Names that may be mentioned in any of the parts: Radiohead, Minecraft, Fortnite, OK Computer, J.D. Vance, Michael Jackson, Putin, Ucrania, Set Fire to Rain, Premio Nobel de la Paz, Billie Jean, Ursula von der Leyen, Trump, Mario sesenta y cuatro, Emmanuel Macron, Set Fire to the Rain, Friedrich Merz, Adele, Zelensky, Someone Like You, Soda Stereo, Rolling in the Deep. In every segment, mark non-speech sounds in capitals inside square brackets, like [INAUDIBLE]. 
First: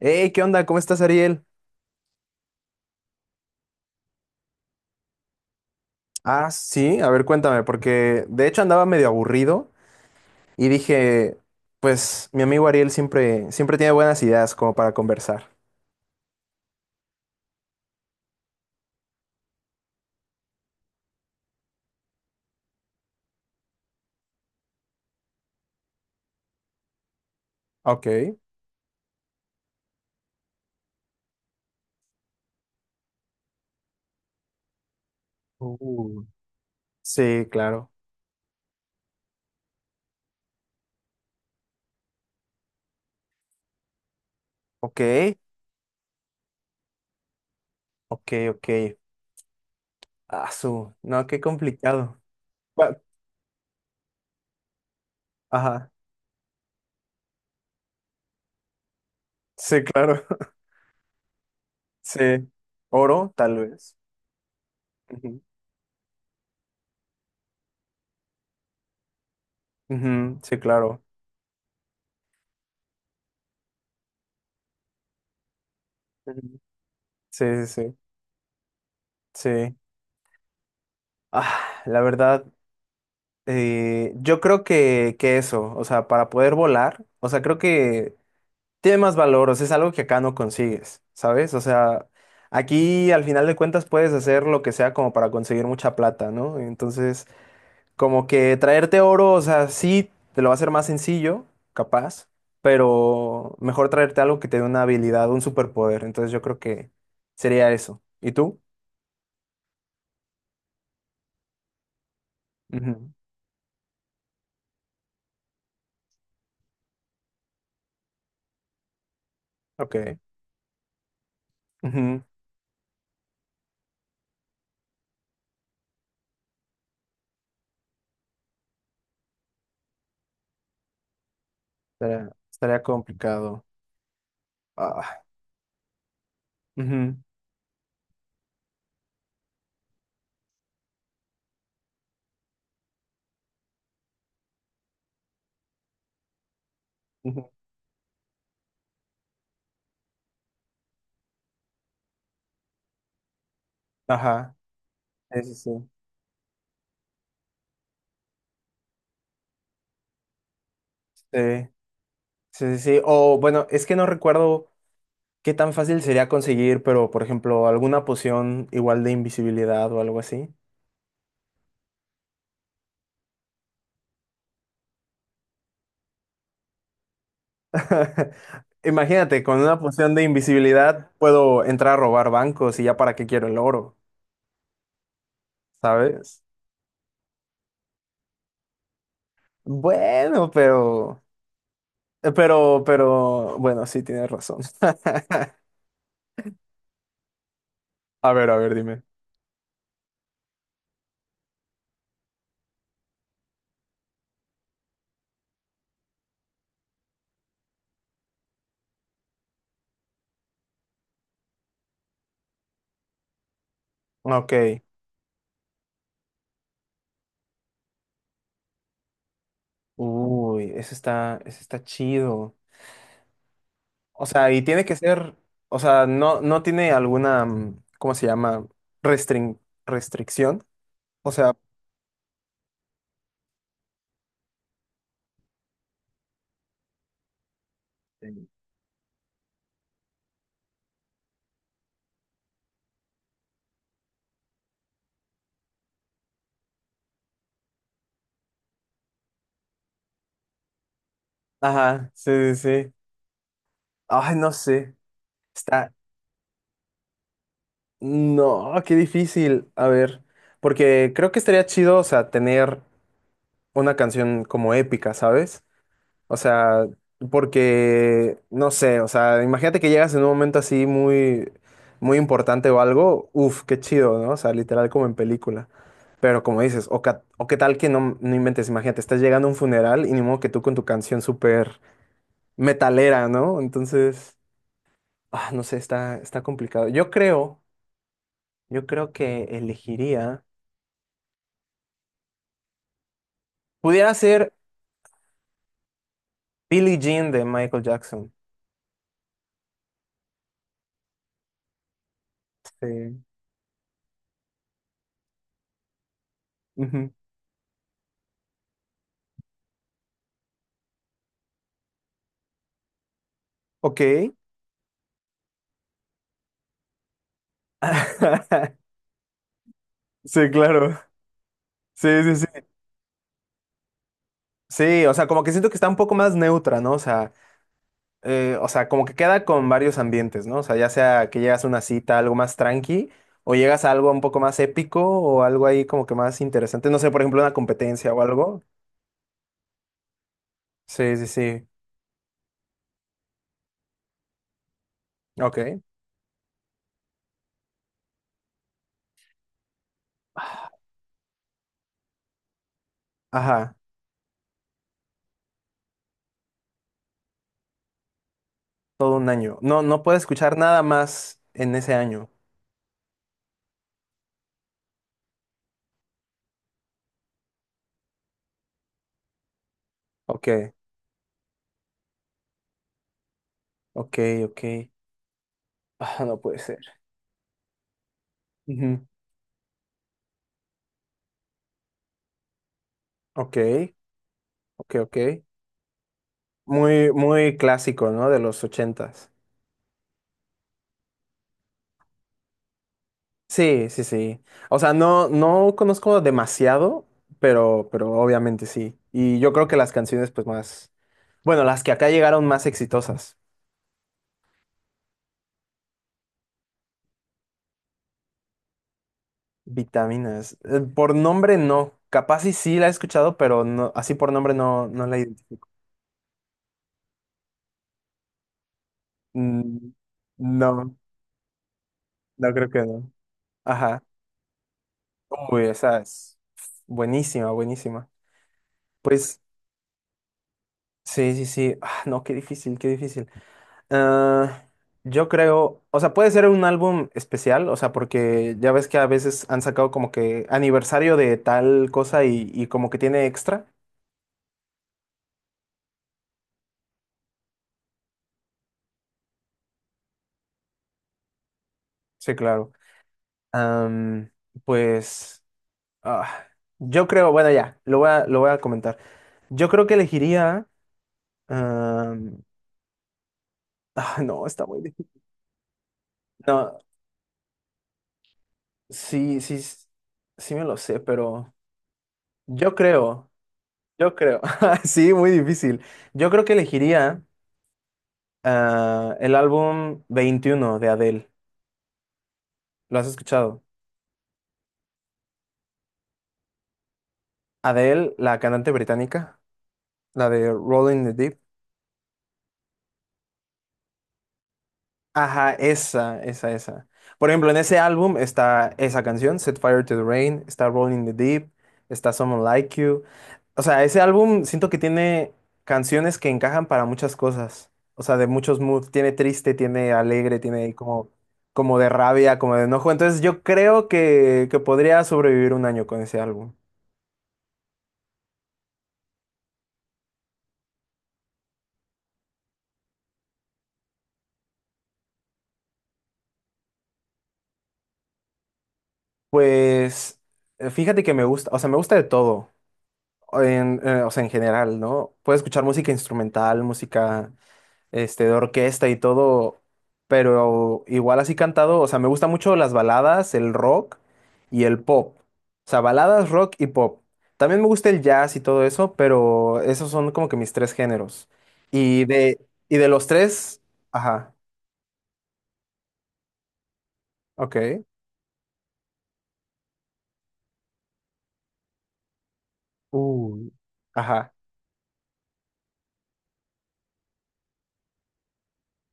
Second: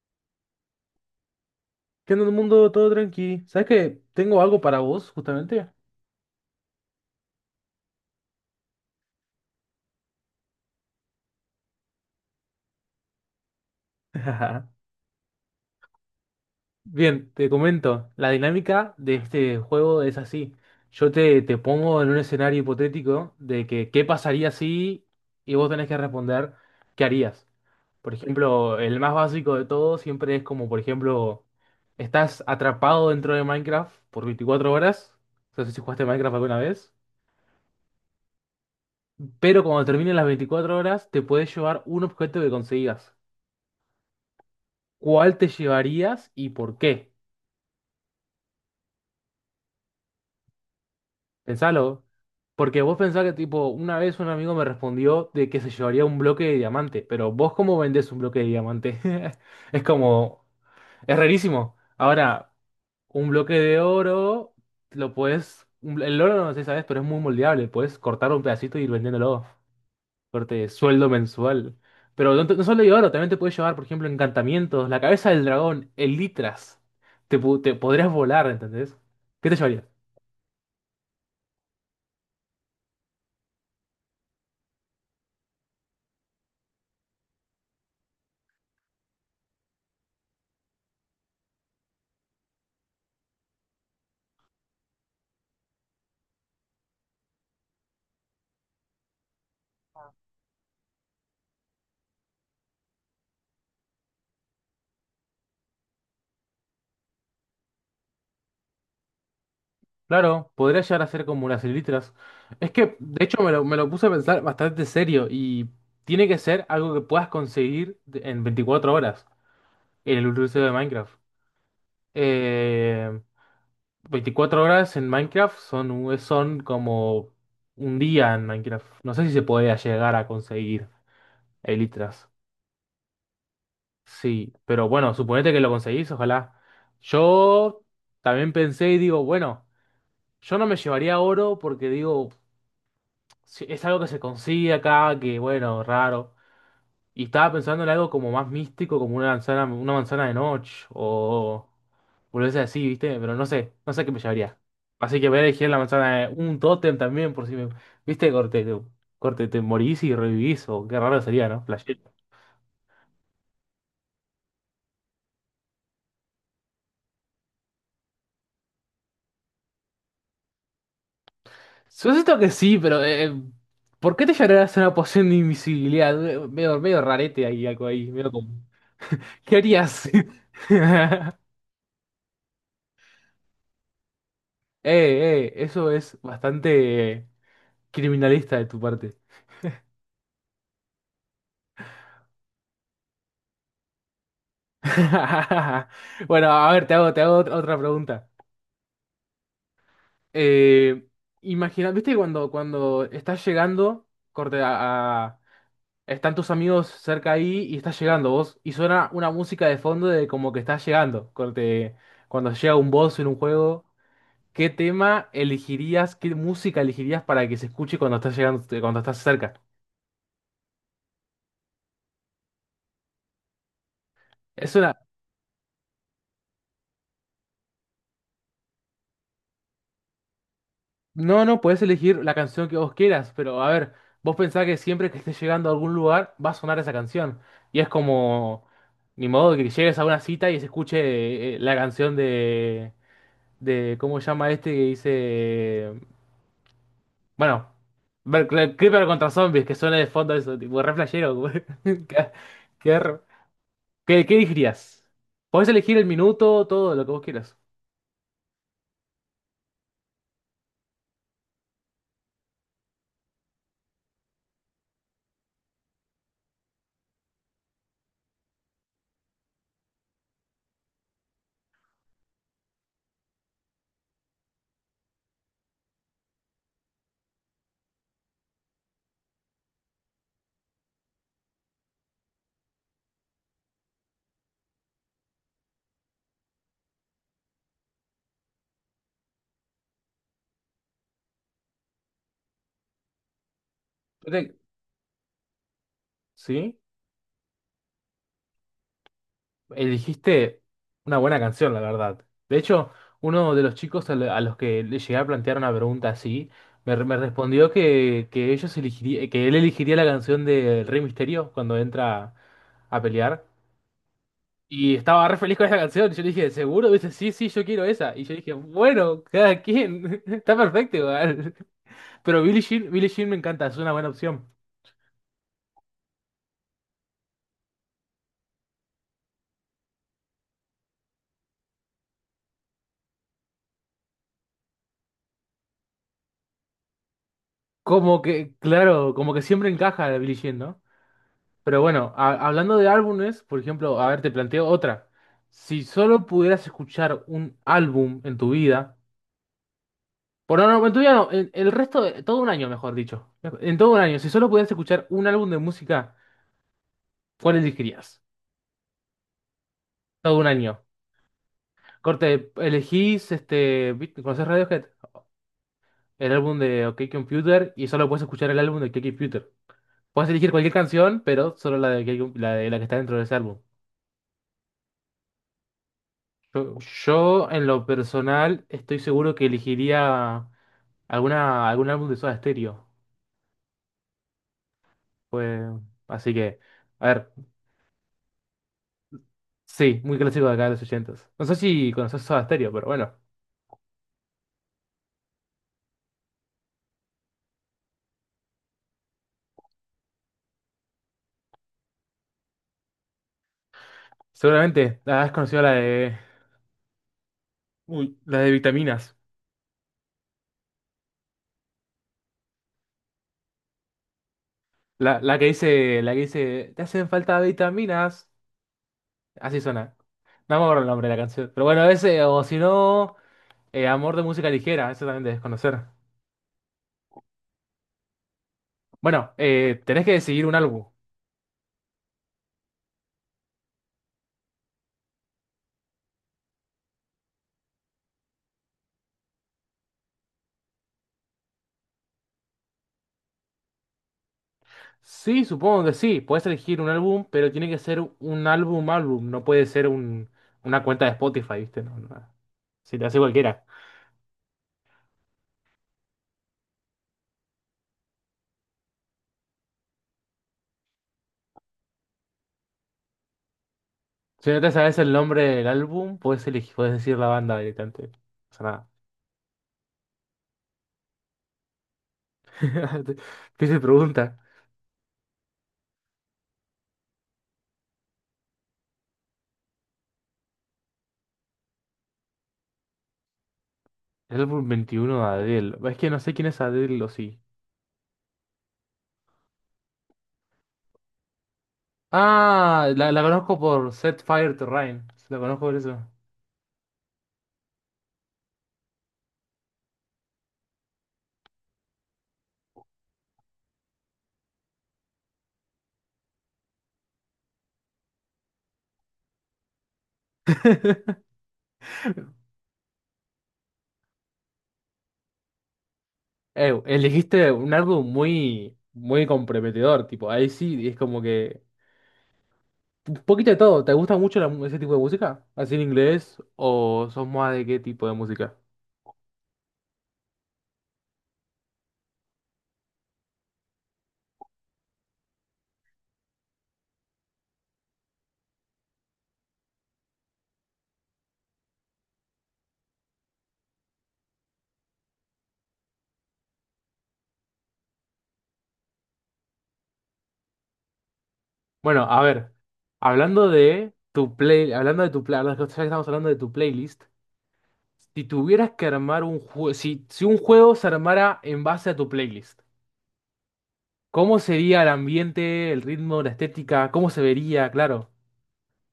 Hey, ¿qué onda? ¿Cómo estás, Ariel? ¿Qué onda, mundo? Todo tranqui. ¿Sabes que tengo algo para vos, justamente? Ah, sí, a ver, cuéntame, porque de hecho andaba medio aburrido y dije, pues mi amigo Ariel siempre, siempre tiene buenas ideas [LAUGHS] como para conversar. Bien, te comento. La dinámica de este juego es así. Yo te pongo en un escenario hipotético de que qué pasaría si y vos tenés que responder qué harías. Ok. Por ejemplo, el más básico de todo siempre es como, por ejemplo, estás atrapado dentro de Minecraft por 24 horas. No sé si jugaste Uh, Minecraft alguna vez. Sí, claro. Pero cuando terminen las 24 horas, te puedes llevar un objeto que consigas. Ok, ¿Cuál te llevarías y por qué? ok, ok. Ah, no, qué Pensalo. complicado. Porque Bueno, vos pensás que, tipo, una vez un amigo me respondió de que se ajá, llevaría un bloque de diamante, pero vos cómo vendés un bloque de diamante? [LAUGHS] sí, Es claro. como, [LAUGHS] es rarísimo. Sí, Ahora, un oro, bloque tal de vez. oro, lo Ujú. puedes, el oro no sé, sabes, pero es muy moldeable, puedes cortar un pedacito y ir vendiéndolo. Ujú, sí, Corte claro. sueldo mensual. Pero no, no solo hay oro, también te puedes llevar, por ejemplo, encantamientos, la cabeza del dragón, Ujú. elitras. Te, Sí, pu- sí, te sí. podrías volar, ¿entendés? ¿Qué te Sí. llevarías? Ah, la verdad. Yo creo que eso, o sea, para poder volar, o sea, creo que tiene más valor, o sea, es algo que acá no consigues, ¿sabes? O sea, aquí al final de cuentas puedes hacer lo que sea como para conseguir mucha plata, ¿no? Entonces, como que traerte oro, o sea, sí, te lo va a hacer más sencillo, capaz, pero mejor traerte algo que te dé una habilidad, un superpoder, entonces yo creo que sería eso. ¿Y tú? Claro, podrías llegar a ser como las elitras. Es que, Ujú, de hecho, me lo puse a pensar bastante serio y tiene que ser algo que puedas conseguir en 24 horas ok. en el universo de Minecraft. Ujú. Eh, 24 horas en Minecraft son como un día en Minecraft. No sé si se podría llegar a conseguir. Elitras. Estaría complicado. Sí, pero bueno, Ah, suponete que lo conseguís, ojalá. ujú. Yo también pensé y digo, bueno, yo no me llevaría oro porque digo, es algo que se consigue acá, que bueno, raro. Y Ujú. estaba pensando en algo como más místico, como una manzana de noche o volverse así, ¿viste? Pero no sé, no sé qué me Ajá, llevaría. Así que voy a sí, sí, elegir sí, la manzana de un tótem también por si me, ¿viste? Corte, te morís y revivís o qué raro sí, sería, ¿no? Flashero. sí, sí, sí. O bueno, es que no recuerdo qué tan fácil sería conseguir, pero por ejemplo, alguna poción igual de invisibilidad o algo así. Supuesto que sí, pero ¿por qué te llevarías una poción de invisibilidad? Medio, medio rarete ahí, algo ahí, medio [LAUGHS] como- Imagínate, ¿Qué con una harías? poción de invisibilidad [LAUGHS] puedo entrar a robar bancos y ya para qué quiero el oro, Eso es ¿sabes? bastante criminalista de tu parte. Bueno, pero, bueno, sí tienes razón. [LAUGHS] [LAUGHS] Bueno, a ver, te hago otra pregunta. A ver, dime. Eh, Imagina, ¿viste cuando estás llegando, corte, a- están tus amigos cerca ahí y estás llegando vos? Y suena una música de fondo de como que estás llegando. Cuando llega un boss en un juego, ¿qué Ok. tema elegirías? ¿Qué música elegirías para que se escuche cuando estás llegando, cuando estás cerca? Uy, eso está chido. O sea, y Es tiene que una. ser, o sea, no tiene alguna, ¿cómo se llama? Restrin- restricción. O No, sea, no, puedes elegir la canción que vos quieras, pero a ver, vos pensás que siempre que estés llegando a algún lugar va a sonar esa canción. Y es sí, como. Ni modo que llegues a una cita y se escuche la canción de, ¿cómo se llama este que dice? Bueno, ver, Creeper contra zombies, que suena de fondo eso, tipo, re flashero, güey. [LAUGHS] ajá, sí, sí, sí. qué, re- qué Ay, no sé. elegirías? Podés Está, elegir el minuto, todo lo que vos quieras. no, qué difícil. A ver, porque creo que estaría chido, o sea, tener una canción como épica, ¿sabes? O sea, porque, no sé, o sea, imagínate que llegas en un momento así muy, muy importante o algo, uf, qué chido, ¿no? O sea, literal como en película. Pero como dices, o qué tal que no inventes, imagínate, estás llegando a un funeral y ni modo que tú con tu canción súper metalera, ¿no? Entonces, no sé, está complicado. Yo creo que elegiría, pudiera Yo ser te- ¿Sí? Billie Jean de Michael Jackson. Elegiste una buena canción, la verdad. De hecho, Sí. uno de los chicos a los que le llegué a plantear una pregunta así, me, re- Ujú. me respondió que él elegiría la canción de Rey Misterio cuando entra a pelear. Ok. Y estaba re feliz con esa canción. Y yo le dije, ¿seguro? Dice, sí, sí, yo quiero esa. Y yo dije, [LAUGHS] bueno, cada quien. [LAUGHS] Sí, Está perfecto claro. igual. Sí, sí, Pero Billie sí. Jean, Billie Jean me encanta, es una buena opción. Sí, o sea, como que siento que está un poco más neutra, ¿no? O sea, como que queda con varios ambientes, ¿no? O sea, ya sea que llegas a una cita, algo más tranqui, o llegas a algo un poco más épico, o algo ahí como que más interesante. No sé, por ejemplo, una competencia o Como que, algo. claro, como que siempre encaja la Billie Jean, ¿no? Sí, sí, sí. Pero bueno, hablando de álbumes, por ejemplo, a ver, te planteo otra. Ok. Si solo pudieras escuchar un álbum en tu vida, por no, no, en tu vida no, el resto de todo un año, mejor dicho. Ajá, En todo un año, si solo pudieras escuchar un álbum de música, ¿cuál elegirías? todo un año. No, no puedo Todo un escuchar nada año. más en ese año. Corte, elegís, este, ¿conoces Radiohead? El álbum de OK Computer y solo puedes escuchar el álbum de OK Computer. Puedes elegir Ok, cualquier canción, pero solo la de la que está dentro de ese álbum. ok, ok. Ah, no puede Yo, ser. yo, en lo personal, estoy Ujú. seguro que elegiría alguna, algún álbum de Soda Stereo. Ok, ok, ok. Pues, así que, a Muy, ver, muy clásico, ¿no? De los 80. sí, muy clásico de acá de los 80. No sé si conoces Soda Stereo, pero bueno, Sí, sí, sí. O sea, no, no conozco demasiado, pero obviamente sí. Y yo creo que las canciones, pues más, bueno, las que acá llegaron más exitosas. seguramente has conocido la de, uy, la de Vitaminas. Vitaminas. Por nombre no. Capaz y sí la he escuchado, pero no, así por nombre no, no la La, la que identifico. dice, la que dice, te hacen falta vitaminas. Así Mm, suena. No me acuerdo el No, nombre de la canción. Pero bueno, ese, o no si creo que no. no, Ajá. Amor de música ligera, eso también de Uy, desconocer. esa es buenísima, buenísima. Bueno, Pues tenés que decidir un álbum. sí, sí, sí. Ah, no, qué difícil, qué difícil. Ah, yo creo, o sea, puede ser un álbum especial, o sea, porque ya ves que a veces han sacado como que aniversario de tal cosa y como que tiene extra. Sí, supongo que sí. Puedes elegir un álbum, pero tiene que ser un álbum álbum. No puede ser una cuenta de Spotify, ¿viste? No, no. Sí, claro. Si te hace cualquiera. Am, pues, ah, yo creo, bueno, ya, lo voy a comentar. Yo creo que elegiría... am, [LAUGHS] no, Si no está te muy sabes el difícil. nombre del álbum, puedes elegir, No, puedes decir la banda directamente. No pasa sí, sí, sí me lo sé, pero yo nada. creo, [LAUGHS] Difícil yo pregunta. creo. [LAUGHS] Sí, muy difícil. Yo creo que elegiría. El álbum 21 de Adele. ¿Lo has escuchado? El álbum 21 de Adele. Es que no sé quién es Adele o sí. Adele, la cantante británica, la de Rolling in the Deep. Ah, la conozco por Set Fire to Rain. La Ajá, conozco por eso. esa, esa, esa. Por ejemplo, en ese álbum está esa canción, Set Fire to the Rain, está Rolling in the Deep, está Someone Like You. O sea, ese álbum siento que tiene canciones que encajan para muchas cosas. O sea, de muchos moods. Tiene triste, tiene alegre, tiene como, [LAUGHS] como de rabia, como de enojo. Entonces yo creo que podría sobrevivir un año con ese álbum. Elegiste un álbum muy, muy comprometedor, tipo, ahí sí, es como que un poquito de todo. ¿Te gusta mucho la ese tipo de música? ¿Así en inglés? ¿O sos más de qué tipo de música? Pues fíjate que me gusta, o sea, me gusta de todo, o sea, en general, ¿no? Puedo escuchar música instrumental, música, de orquesta y todo, pero igual así cantado, o sea, me gusta mucho las baladas, el rock y el pop. O sea, baladas, rock y pop. También me gusta el jazz y todo eso, pero esos son como que mis tres géneros. Y Bueno, a de, ver, y de los hablando tres, de ajá, tu play, hablando de tu play, ya que estamos hablando de tu playlist, ok, si tuvieras que armar un juego, si un juego se armara en base a tu playlist, uy, ajá, ¿cómo sería el ambiente, el ritmo, la estética? ¿Cómo se vería? Claro.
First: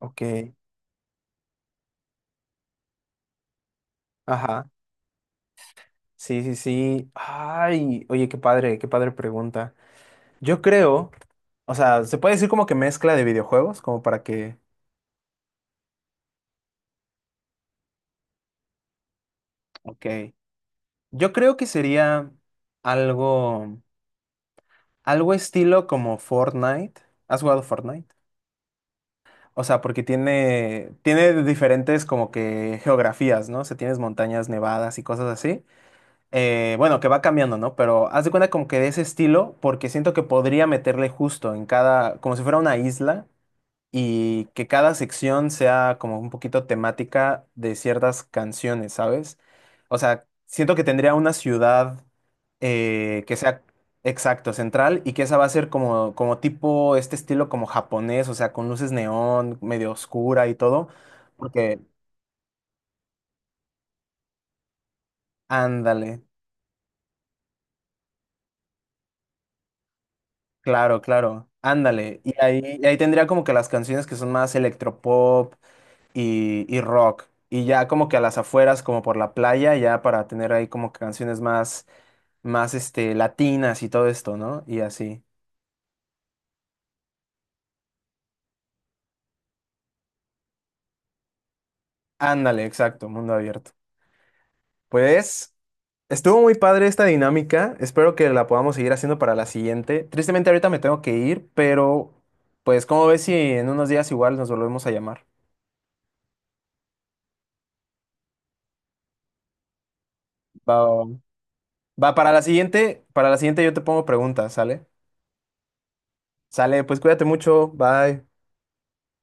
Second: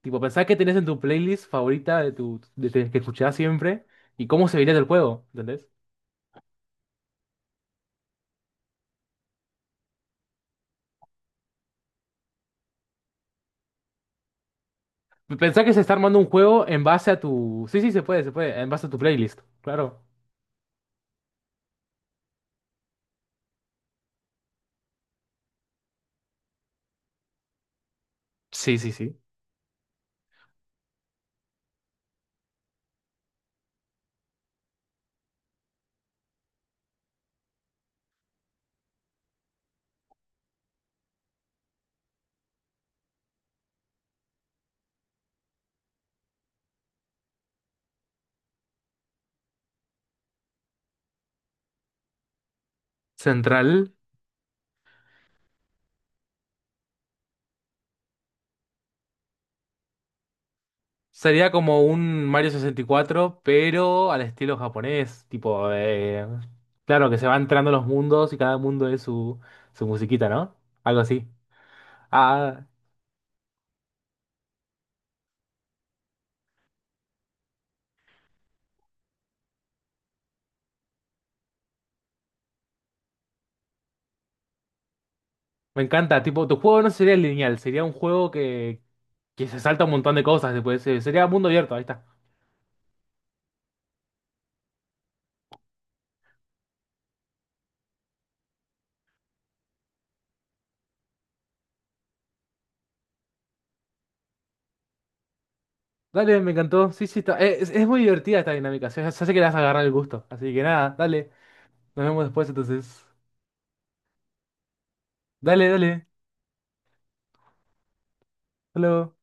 Tipo, pensás que tenés en tu playlist favorita de que escuchás siempre y cómo se ajá. vería el juego, ¿entendés? Sí, sí, sí. Ay, oye, qué padre pregunta. Yo creo, o sea, se puede decir como que mezcla de videojuegos, como para que, Pensás que se está armando un juego en base a tu. Sí, sí, se puede, en base a tu playlist, claro. ok. Yo creo que sería algo, algo estilo como Fortnite. ¿Has jugado Fortnite? Sí, sí, sí. O sea, porque tiene diferentes como que geografías, ¿no? O sea, tienes montañas nevadas y cosas así. Bueno, que va cambiando, ¿no? Pero haz de cuenta como que de ese estilo, porque siento que podría meterle justo en cada, como si fuera una isla y que cada sección sea como un poquito temática de ciertas canciones, ¿sabes? O sea, siento que tendría una ciudad que sea Central. exacto, central, y que esa va a ser como, tipo este estilo como japonés, o sea, con luces neón, medio oscura y todo, Sería porque como un Mario 64 pero al estilo japonés, tipo, ándale, claro, que se van entrando los mundos y cada mundo es su musiquita, ¿no? claro, Algo así. claro, ándale. Y Ah, ahí, y ahí tendría como que las canciones que son más electropop y rock. Y ya como que a las afueras, como por la playa, ya para tener ahí como que canciones más, más latinas y todo esto, ¿no? Y así. me encanta, tipo, tu juego no sería lineal, sería un juego que se salta un montón de cosas después, sería mundo abierto, ahí está. Ándale, exacto, mundo abierto. Pues estuvo muy padre esta dinámica. Espero que la podamos seguir haciendo para la siguiente. Tristemente ahorita me tengo que ir, pero pues como ves si en unos días igual nos volvemos a llamar. Dale, me encantó, sí, sí, es muy divertida esta dinámica, se hace que le vas a agarrar el gusto, así que Va, nada, va, va. dale, nos Va, vemos después entonces. para la siguiente yo te pongo preguntas, ¿sale? Dale, dale, Sale, pues cuídate mucho, bye. hasta luego.